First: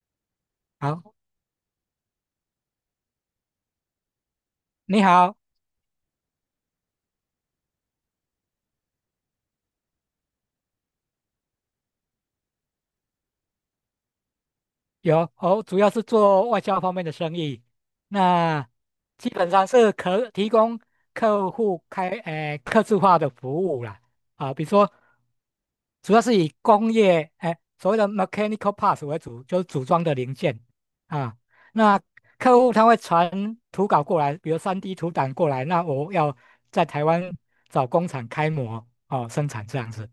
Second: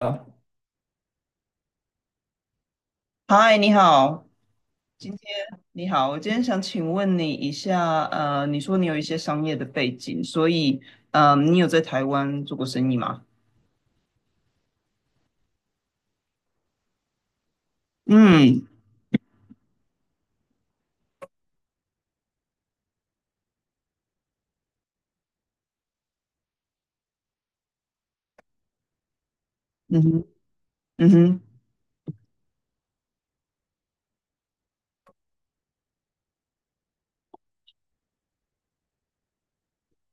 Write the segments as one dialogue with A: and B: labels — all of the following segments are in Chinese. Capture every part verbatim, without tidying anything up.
A: 啊
B: 好，
A: 嗨，你好，
B: 你
A: 今天
B: 好，
A: 你好，我今天想请问你一下，呃，你说你有一些商业的背景，所以，嗯、你有在台湾做过生意吗？
B: 有哦，主要是做外销方面的生意。
A: 嗯
B: 那基本上是可提供客户开呃客制化的服务啦。啊，比如说主要是以工业，哎、所谓的 mechanical parts 为主，就是组
A: 嗯
B: 装的
A: 哼
B: 零件
A: 嗯
B: 啊。
A: 哼，
B: 那客户他会传图稿过来，比如三 d 图档过来，那我要在台湾找工厂开模哦生产这样子。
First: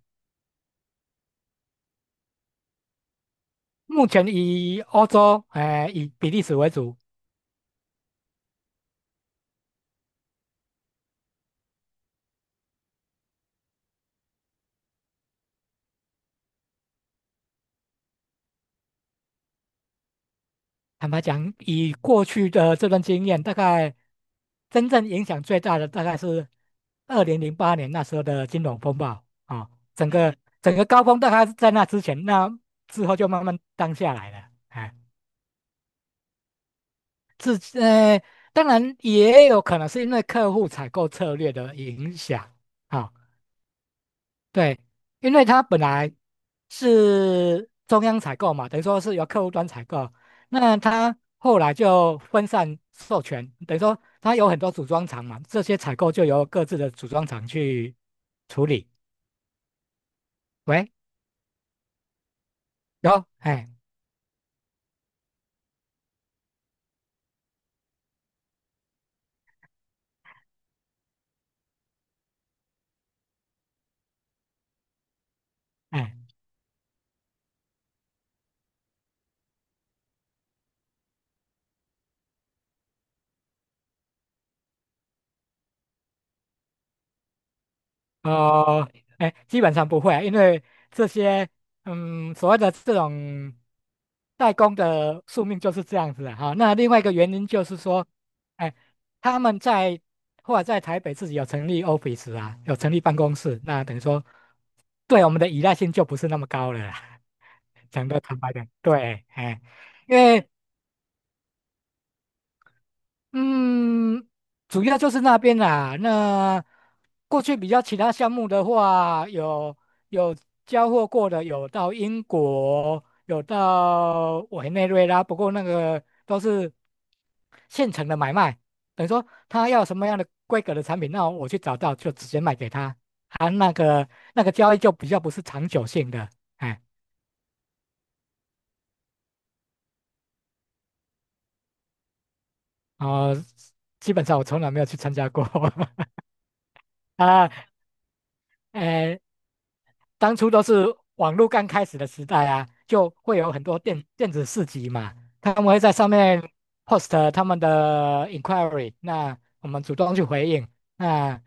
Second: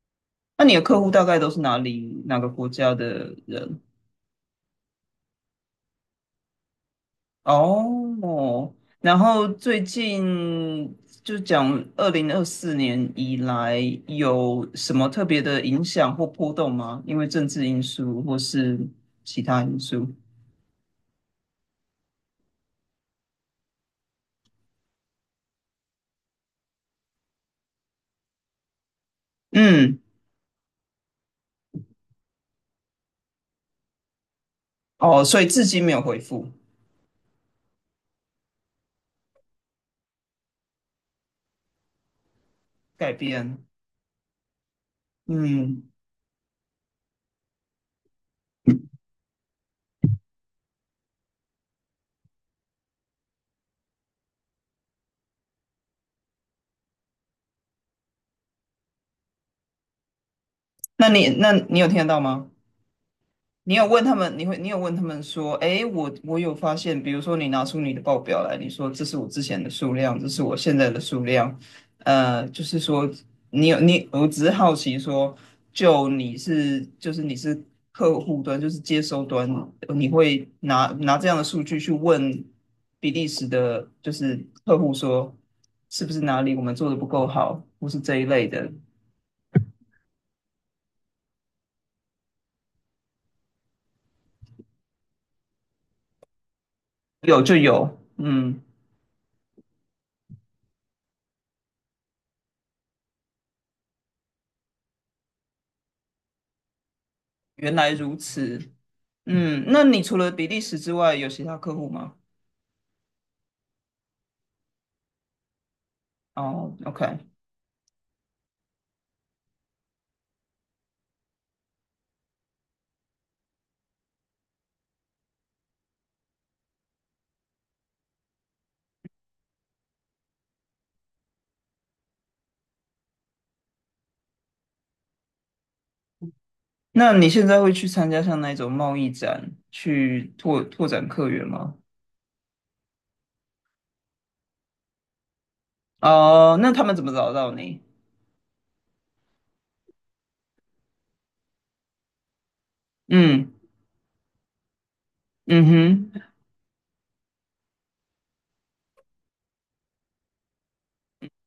A: 那你的客户大概都是哪里哪个国家的人？
B: 目前以欧洲，哎、以比利时为主。
A: 哦，然后最近就讲二零二四年以来有什么特别的影响或波动吗？因为政治因素或是其他因素？
B: 坦白讲，以过去的这段经验，大概真正影响最大的大概是二零零八年那时候的金融风暴啊。
A: 嗯。
B: 整个整个高峰大概是在那之前，那之后就慢慢淡下来了。哎，
A: 哦，所以至今没有回复
B: 自呃，当然也有可能是因为客户采购策略的影响啊。
A: 改变。
B: 对，因为它本
A: 嗯，
B: 来是中央采购嘛，等于说是由客户端采购，那它后来就分散授权，等于说它有很多组装厂嘛，这些采购就由各自的组装厂去处理。喂，
A: 那你那你有听得到吗？
B: 有，哎
A: 你有问他们，你会，你有问他们说，哎，我我有发现，比如说你拿出你的报表来，你说这是我之前的数量，这是我现在的数量，呃，就是说你有你，我只是好奇说，就
B: 哎。
A: 你是就是你是客户端，就是接收端，你会拿拿这样的数据去问比利时的，就是客户说，是不是哪里我们做的不够好，或是这一类的，
B: 呃，哎，基本上不会啊，因为这些，嗯，所谓的这种代工的宿命就是这样子的哈。那另外一个原
A: 有
B: 因
A: 就
B: 就是
A: 有，
B: 说，
A: 嗯，
B: 哎，他们在或者在台北自己有成立 office 啊，有成立办公室，那等于说对我们的依赖性就不是那么高了啦。
A: 原 来
B: 讲
A: 如
B: 的坦白点，
A: 此，
B: 对，哎，
A: 嗯，那你
B: 因
A: 除了
B: 为
A: 比利时之外，有其他客户吗？
B: 嗯，主要就是那边啦。那
A: 哦，OK，
B: 过去比较其他项目的话，有有交货过的，有到英国，有到委内瑞拉，不过那个都是现成的买卖，等于说他要什么样的规格的产品，那我去找到就直接卖给他。啊，那个那个交易就比较不是长久性的，哎，
A: 那你现在会去参加像那种贸易展，去拓拓展客源吗？
B: 哦、基本上我从来没有去参加过
A: 哦，那他们怎么 找
B: 啊，
A: 到你？
B: 哎。当初都是网络刚开始的时代啊，就会
A: 嗯
B: 有很多电电子市集嘛，他
A: 嗯
B: 们会在上
A: 哼，
B: 面 post 他们的 inquiry，那我们主动去回应。啊，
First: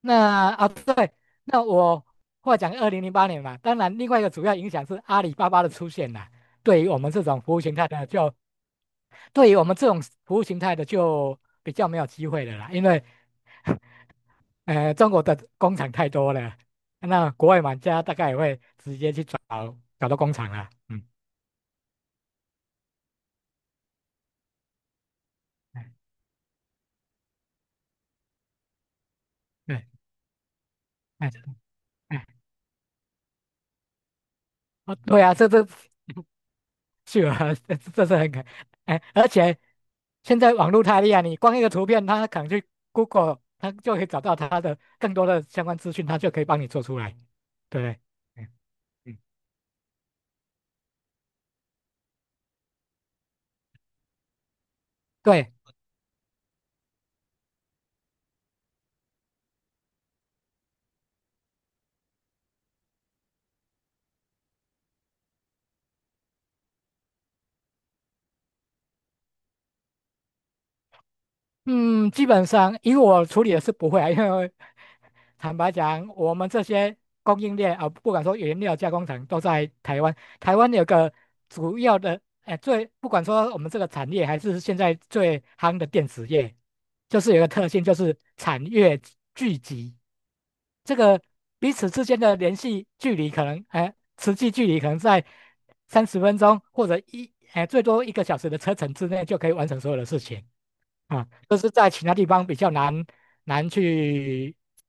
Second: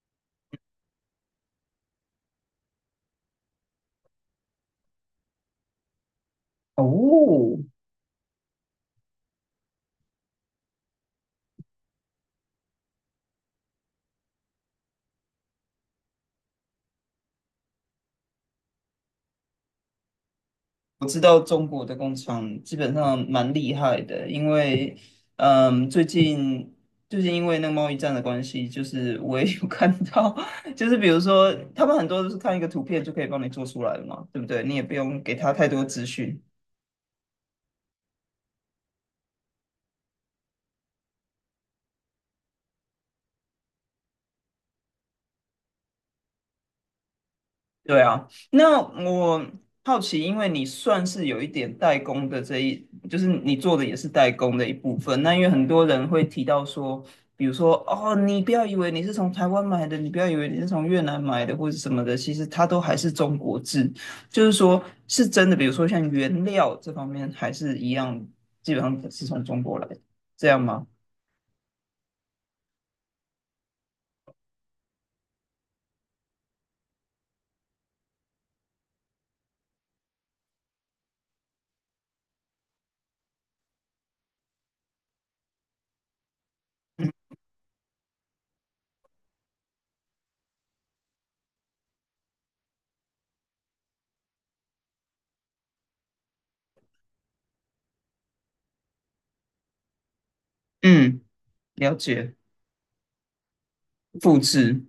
B: 那啊对，那我话讲二零零八年嘛，当然另外一个主要影响是阿里巴巴的出现啦。对于我们这种服
A: 哦，
B: 务形态的就。对于我们这种服务形态的，就比较没有机会的啦，因为呃，中国的工厂太多了，那国外玩家大概也会直接去找找到工厂了。嗯，
A: 我知道中国的工厂基本上蛮厉害的，因为
B: 哎，
A: 嗯，最近最近因为那个贸易战的关系，就是我也有
B: 对，
A: 看到，就是比如
B: 哎，
A: 说他们很多
B: 哎，
A: 都是看一个图片就可以帮你做出来了嘛，对不对？你也不
B: 哦，
A: 用
B: 对啊，
A: 给
B: 这
A: 他
B: 这
A: 太多资讯。
B: 是啊，这这是很可，哎，而且现在网络太厉害，你光一个图片，它可能去 Google，它就可以找到它的更多的相关资讯，它就可以帮你做出来，对不
A: 对
B: 对？
A: 啊，
B: 嗯
A: 那
B: 嗯，
A: 我好奇，因为你算是有一点代工的这一，就是你做的也是代工的一部分。那因为
B: 对，
A: 很多人会提到说，比如说哦，你不要以为你是从台湾买的，你不要以为你是从越南买的或者什么的，其实它都还是中国制。就是说，是真的，比如说像原料这方面，还是一样，基本上是从中国来的，这样吗？
B: 嗯，基本上以我处理的是不会啊，因为。坦白讲，我们这些供应链啊，不管说原料加工厂都在台湾，台湾有个主要的，哎，最不管说我们这个产业还是现在最夯的电子业，就是有个特性，就是产业聚集，这个彼此之间的联系距离可能，哎，实际距离可能在三十分钟或者一，哎，最多一个小时的车程之内就可以完成所有的事情。
A: 嗯，
B: 啊，这是在
A: 了
B: 其他地
A: 解，
B: 方比较难难
A: 复
B: 去
A: 制。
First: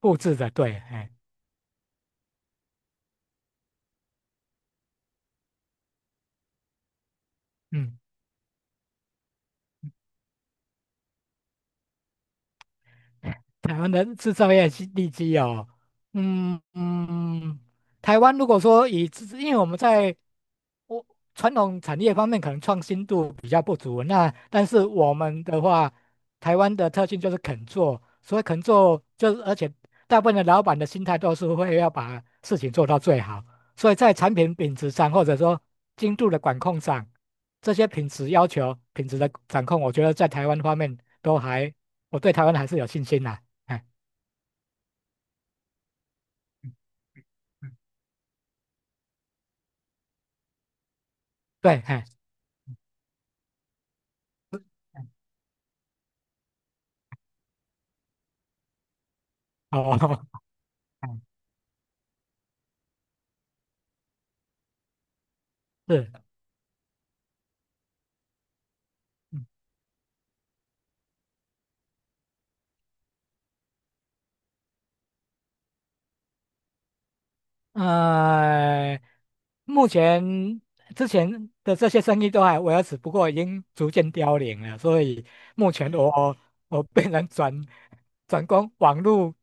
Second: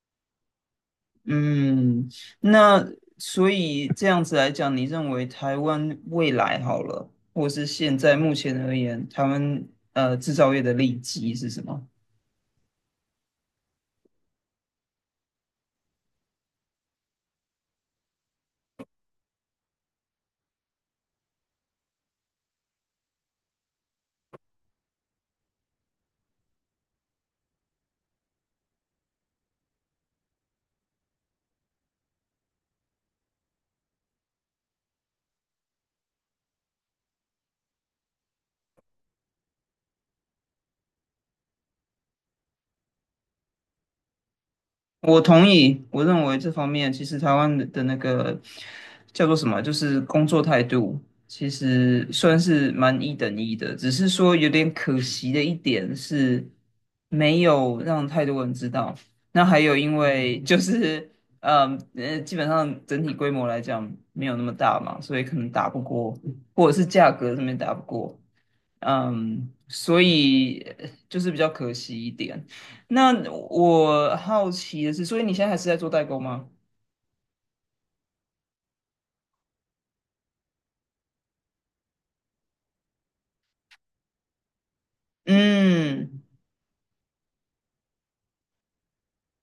B: 复制的，对，哎，
A: 嗯，那所以这样子来讲，你认为台湾未来好了，或是现
B: 嗯。
A: 在目前而言，台湾呃制造业的利基是什么？
B: 台湾的制造业基地基哦，嗯嗯，嗯台湾如果说以制因为我们在我传统产业方面可能创新度比较不足，那但是我们的话，台湾的特性就是肯做，所以肯做就是，而且大部分的老板的心态都是会要把事情做到最好，所以在产品品质上或者说精度的管控上，这些品质要求、品质的掌控，我觉得在台湾方面都还，我对台湾还是有信心呐、哎，
A: 我同意，我认为这方面其实台湾的
B: 嗯
A: 的那个叫做什么，就是工作态度，其
B: 对，哎，
A: 实算是蛮一等一的，只是说有点可惜的一点是没有让太多人知道。那还有因
B: 哦。
A: 为就是，
B: 哎，
A: 嗯呃，基本上整体规模来讲没有那么大嘛，所以可能打不
B: 是，
A: 过，或者是价格上面打不过。
B: 嗯
A: 嗯，所以呃就是比较可惜一点。那我好奇的是，所以你现在还是在做代购吗？
B: 呃，目前之前的这些生意都还维持，不过已经逐渐凋零了，所以目前
A: 嗯，
B: 我我变成转转攻网络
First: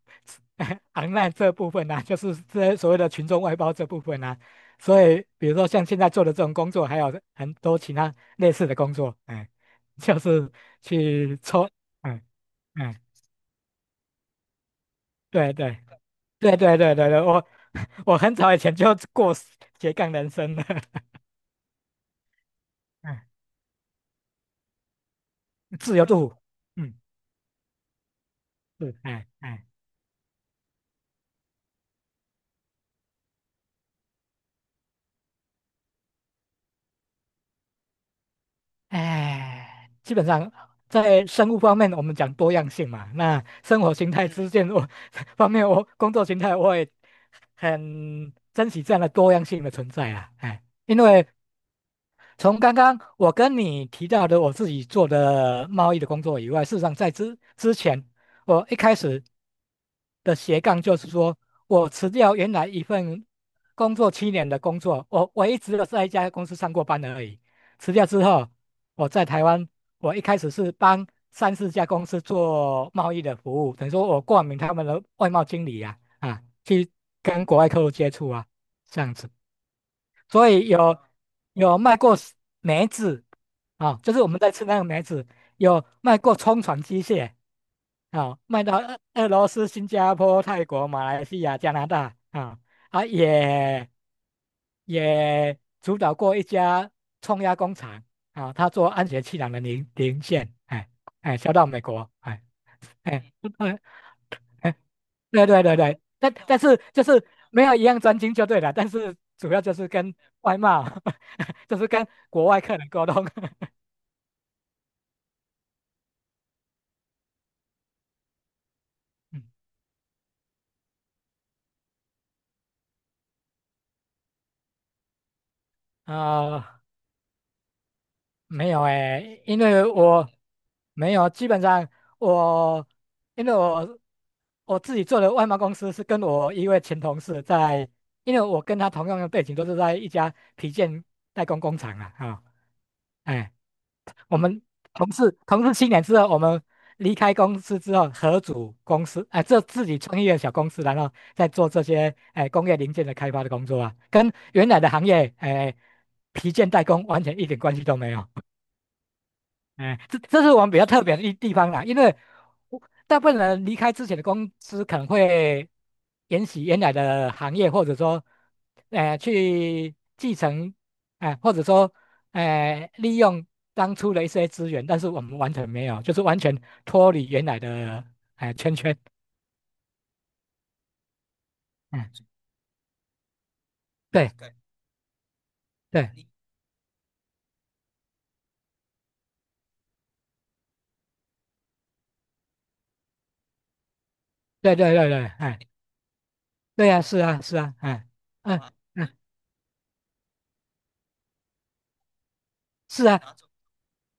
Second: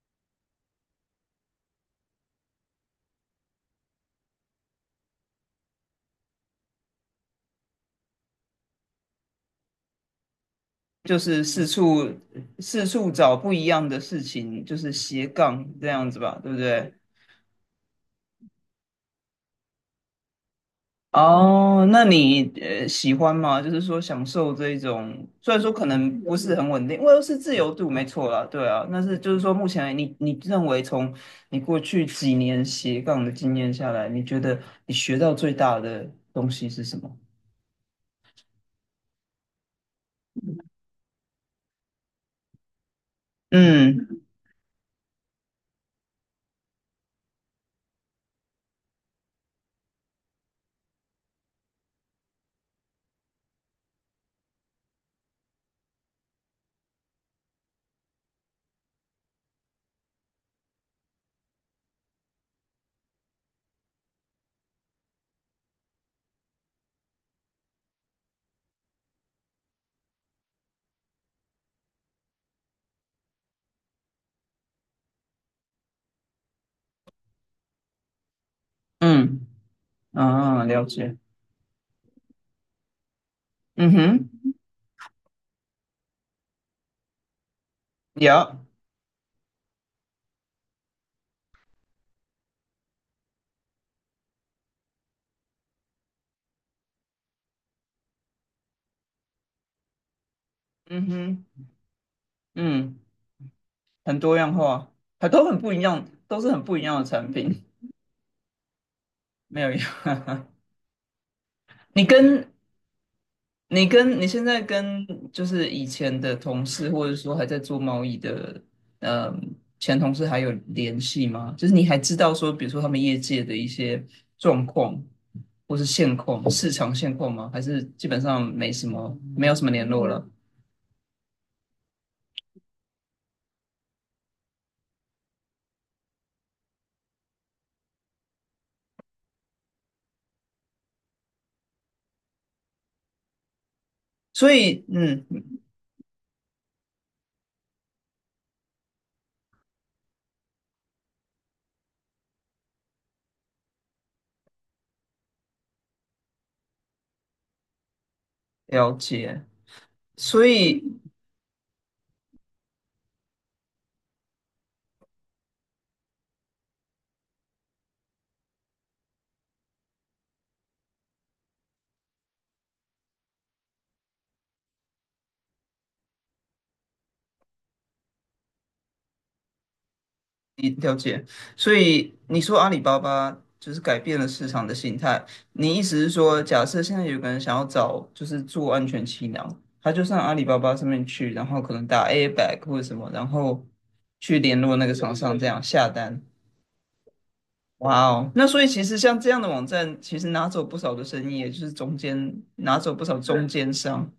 B: online 这部分啊，就是这些所谓的群众外包这部分啊，所以比如说像现在做的这种工作，还有很多其他类似的工作，哎，就是
A: 就
B: 去
A: 是四
B: 抽，
A: 处
B: 嗯
A: 四
B: 嗯，
A: 处找不一样的事情，就是斜
B: 对
A: 杠
B: 对。
A: 这样子吧，对
B: 对
A: 不
B: 对
A: 对？
B: 对对对，我我很早以前就过斜杠人生了。
A: 哦，那你呃 喜
B: 嗯，
A: 欢吗？就是说享受这一种，虽然说可
B: 自由
A: 能
B: 度，
A: 不是很稳
B: 嗯，
A: 定，因为是自由度，没错啦，对啊。
B: 是，
A: 但是
B: 哎
A: 就是说，
B: 哎
A: 目前你你认为从你过去几年斜杠的经验下来，你觉得你学到最大的东西是什么？
B: 哎，基本上在生物方面我们讲多样性嘛，那生活
A: 嗯
B: 形态嗯之间我 方面我工作形态我也很珍惜这样的多样性的存在啊，哎，因为从刚刚我跟你提到的我自己做的贸易的工作以外，事实上在之之前。我一开始的斜杠就是说，我辞掉原来一份工作七年的工作，我我一都都在一家公司上过班而已。辞掉之后，我在台湾，我一开始是帮三四家公司做贸易的服务，等于说我冠名他们的外贸经理啊，啊，去跟国外客户接触啊，这样子。
A: 嗯
B: 所
A: 啊，
B: 以
A: 了
B: 有
A: 解。
B: 有卖过 s- 梅子
A: 嗯
B: 啊，就是我
A: 哼，
B: 们在吃那个梅子，有卖过冲船机械啊，
A: 有，
B: 卖到俄俄罗斯、新加坡、泰国、马来西亚、加拿大啊啊，也也主导过一家冲压工厂啊，他做安全气囊的零零件，哎
A: 嗯
B: 哎，
A: 哼，
B: 销到美国，哎
A: 嗯，
B: 哎。
A: 很多样化，它都
B: 对
A: 很
B: 对
A: 不
B: 对
A: 一
B: 对，
A: 样，
B: 但
A: 都是
B: 但
A: 很不
B: 是
A: 一样
B: 就
A: 的
B: 是
A: 产品，
B: 没有一样专精就对了，但是主
A: 没
B: 要
A: 有
B: 就
A: 一
B: 是跟
A: 样。
B: 外贸，就是
A: 你
B: 跟国
A: 跟
B: 外客人沟通。
A: 你跟你现在跟就是以前的同事，或者说还在做贸易的，
B: 嗯
A: 嗯，前同事还有联系吗？就是你还知道说，比如说他们业界的一些状况，或是现况、市
B: 啊、
A: 场现况吗？还是基本上
B: 没
A: 没
B: 有
A: 什么，
B: 诶，
A: 没有
B: 因
A: 什么
B: 为
A: 联络了？
B: 我没有，基本上我因为我我自己做的外贸公司是跟我一位前同事在，因为我跟他同样的背景都是在一家皮件代工工厂啊，啊、哎。我
A: 所
B: 们
A: 以，
B: 同
A: 嗯，
B: 事同事七年之后，我们离开公司之后，合组公司，哎、这自己创业的小公司，然后再做这些哎、工业零件的开发的工作啊，跟原来的行业哎、皮件代工完全一点关系都没有。
A: 了解。
B: 哎，这这
A: 所
B: 是我们比
A: 以
B: 较特别的一地方啦，因为我大部分人离开之前的公司可能会沿袭原来的行业，或者说，呃，去继承，哎、或者说，呃，利用当初的一些资源，但是我们完全没有，就是完全脱离原来的哎、圈圈。
A: 了解，所以
B: 嗯，
A: 你说阿里巴巴就是改变了市
B: 对
A: 场的形态，你意思是
B: 对
A: 说，假设现在有个人想要找就是做安全气囊，他就上阿里巴巴上面去，然后可能打 a i b a g 或者什么，然后去联
B: 对
A: 络那个
B: 对
A: 对
B: 对
A: 厂对
B: 对，
A: 商这对
B: 哎，
A: 样下单。
B: 对呀、是啊是啊，
A: 哇
B: 哎
A: 哦，那
B: 嗯
A: 所以其实
B: 嗯，
A: 像这样的网站，其实拿走不少的生意，也就是中间拿走不
B: 是
A: 少
B: 啊。
A: 中对间商，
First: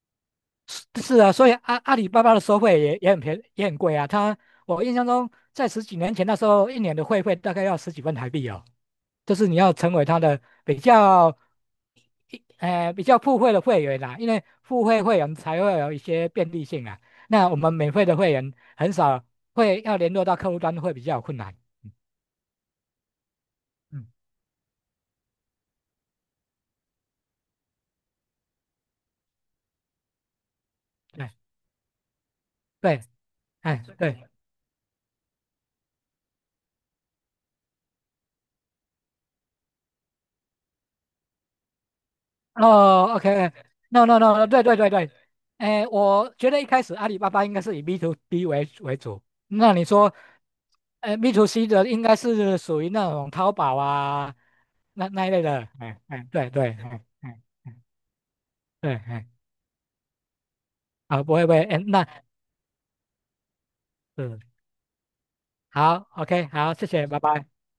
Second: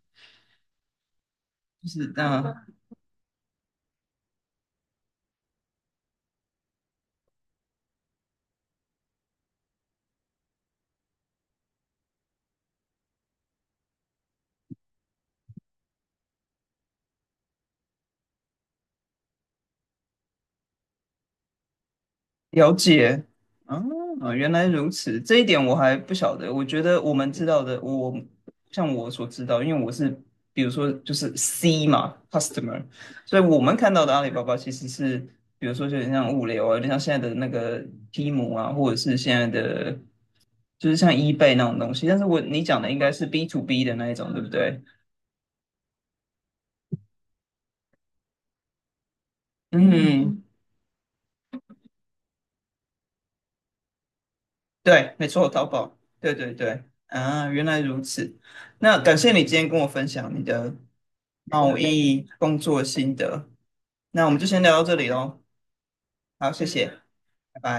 B: 是啊，所以阿
A: 就
B: 阿
A: 是
B: 里巴巴的收
A: 那、
B: 费也也很便也很贵啊。他我印象中在十几年前那时候，一年的会费大概要十几万台币哦。就是你要成为他的比较一呃比较付费的会员啦，因为付费会员才会有一些便利性啊。那我们免费的会员很少会要联络到客户端，会比较有困难。
A: 了解，啊，
B: 嗯，嗯
A: 原来如此，这一点我还不晓得。我觉得我们知道的，我像我所知道，因为我是比如说就
B: 对
A: 是 C 嘛，customer，
B: 对，
A: 所以我们
B: 哎
A: 看到的阿
B: 对。
A: 里巴巴其实是，比如说有点像物流啊，有点像现在的那个 Temu 啊，或者是现在的就是像 eBay 那种东西。但是我你讲的应该
B: 哦
A: 是
B: OK，
A: B to B 的
B: ，OK，no
A: 那一
B: no
A: 种，对不
B: no，对对
A: 对？
B: 对对，哎，我觉得一开始阿里巴巴应该是以 B to B 为为主，那你说，
A: 嗯，
B: 哎 b to C 的应该是属于那种淘宝啊，那
A: 对，没
B: 那一类
A: 错，淘
B: 的，
A: 宝，
B: 哎哎，
A: 对
B: 对
A: 对
B: 对，
A: 对，
B: 哎哎
A: 啊，原
B: 哎
A: 来如此。
B: 对，
A: 那感
B: 哎，
A: 谢你今天跟我分享你的
B: 啊，不会不会，哎，
A: 贸
B: 那
A: 易工作心得。那我们
B: 嗯，
A: 就先聊到这里喽，
B: 好，OK，
A: 好，谢
B: 好，
A: 谢，
B: 谢
A: 嗯
B: 谢，拜拜。
A: 拜拜。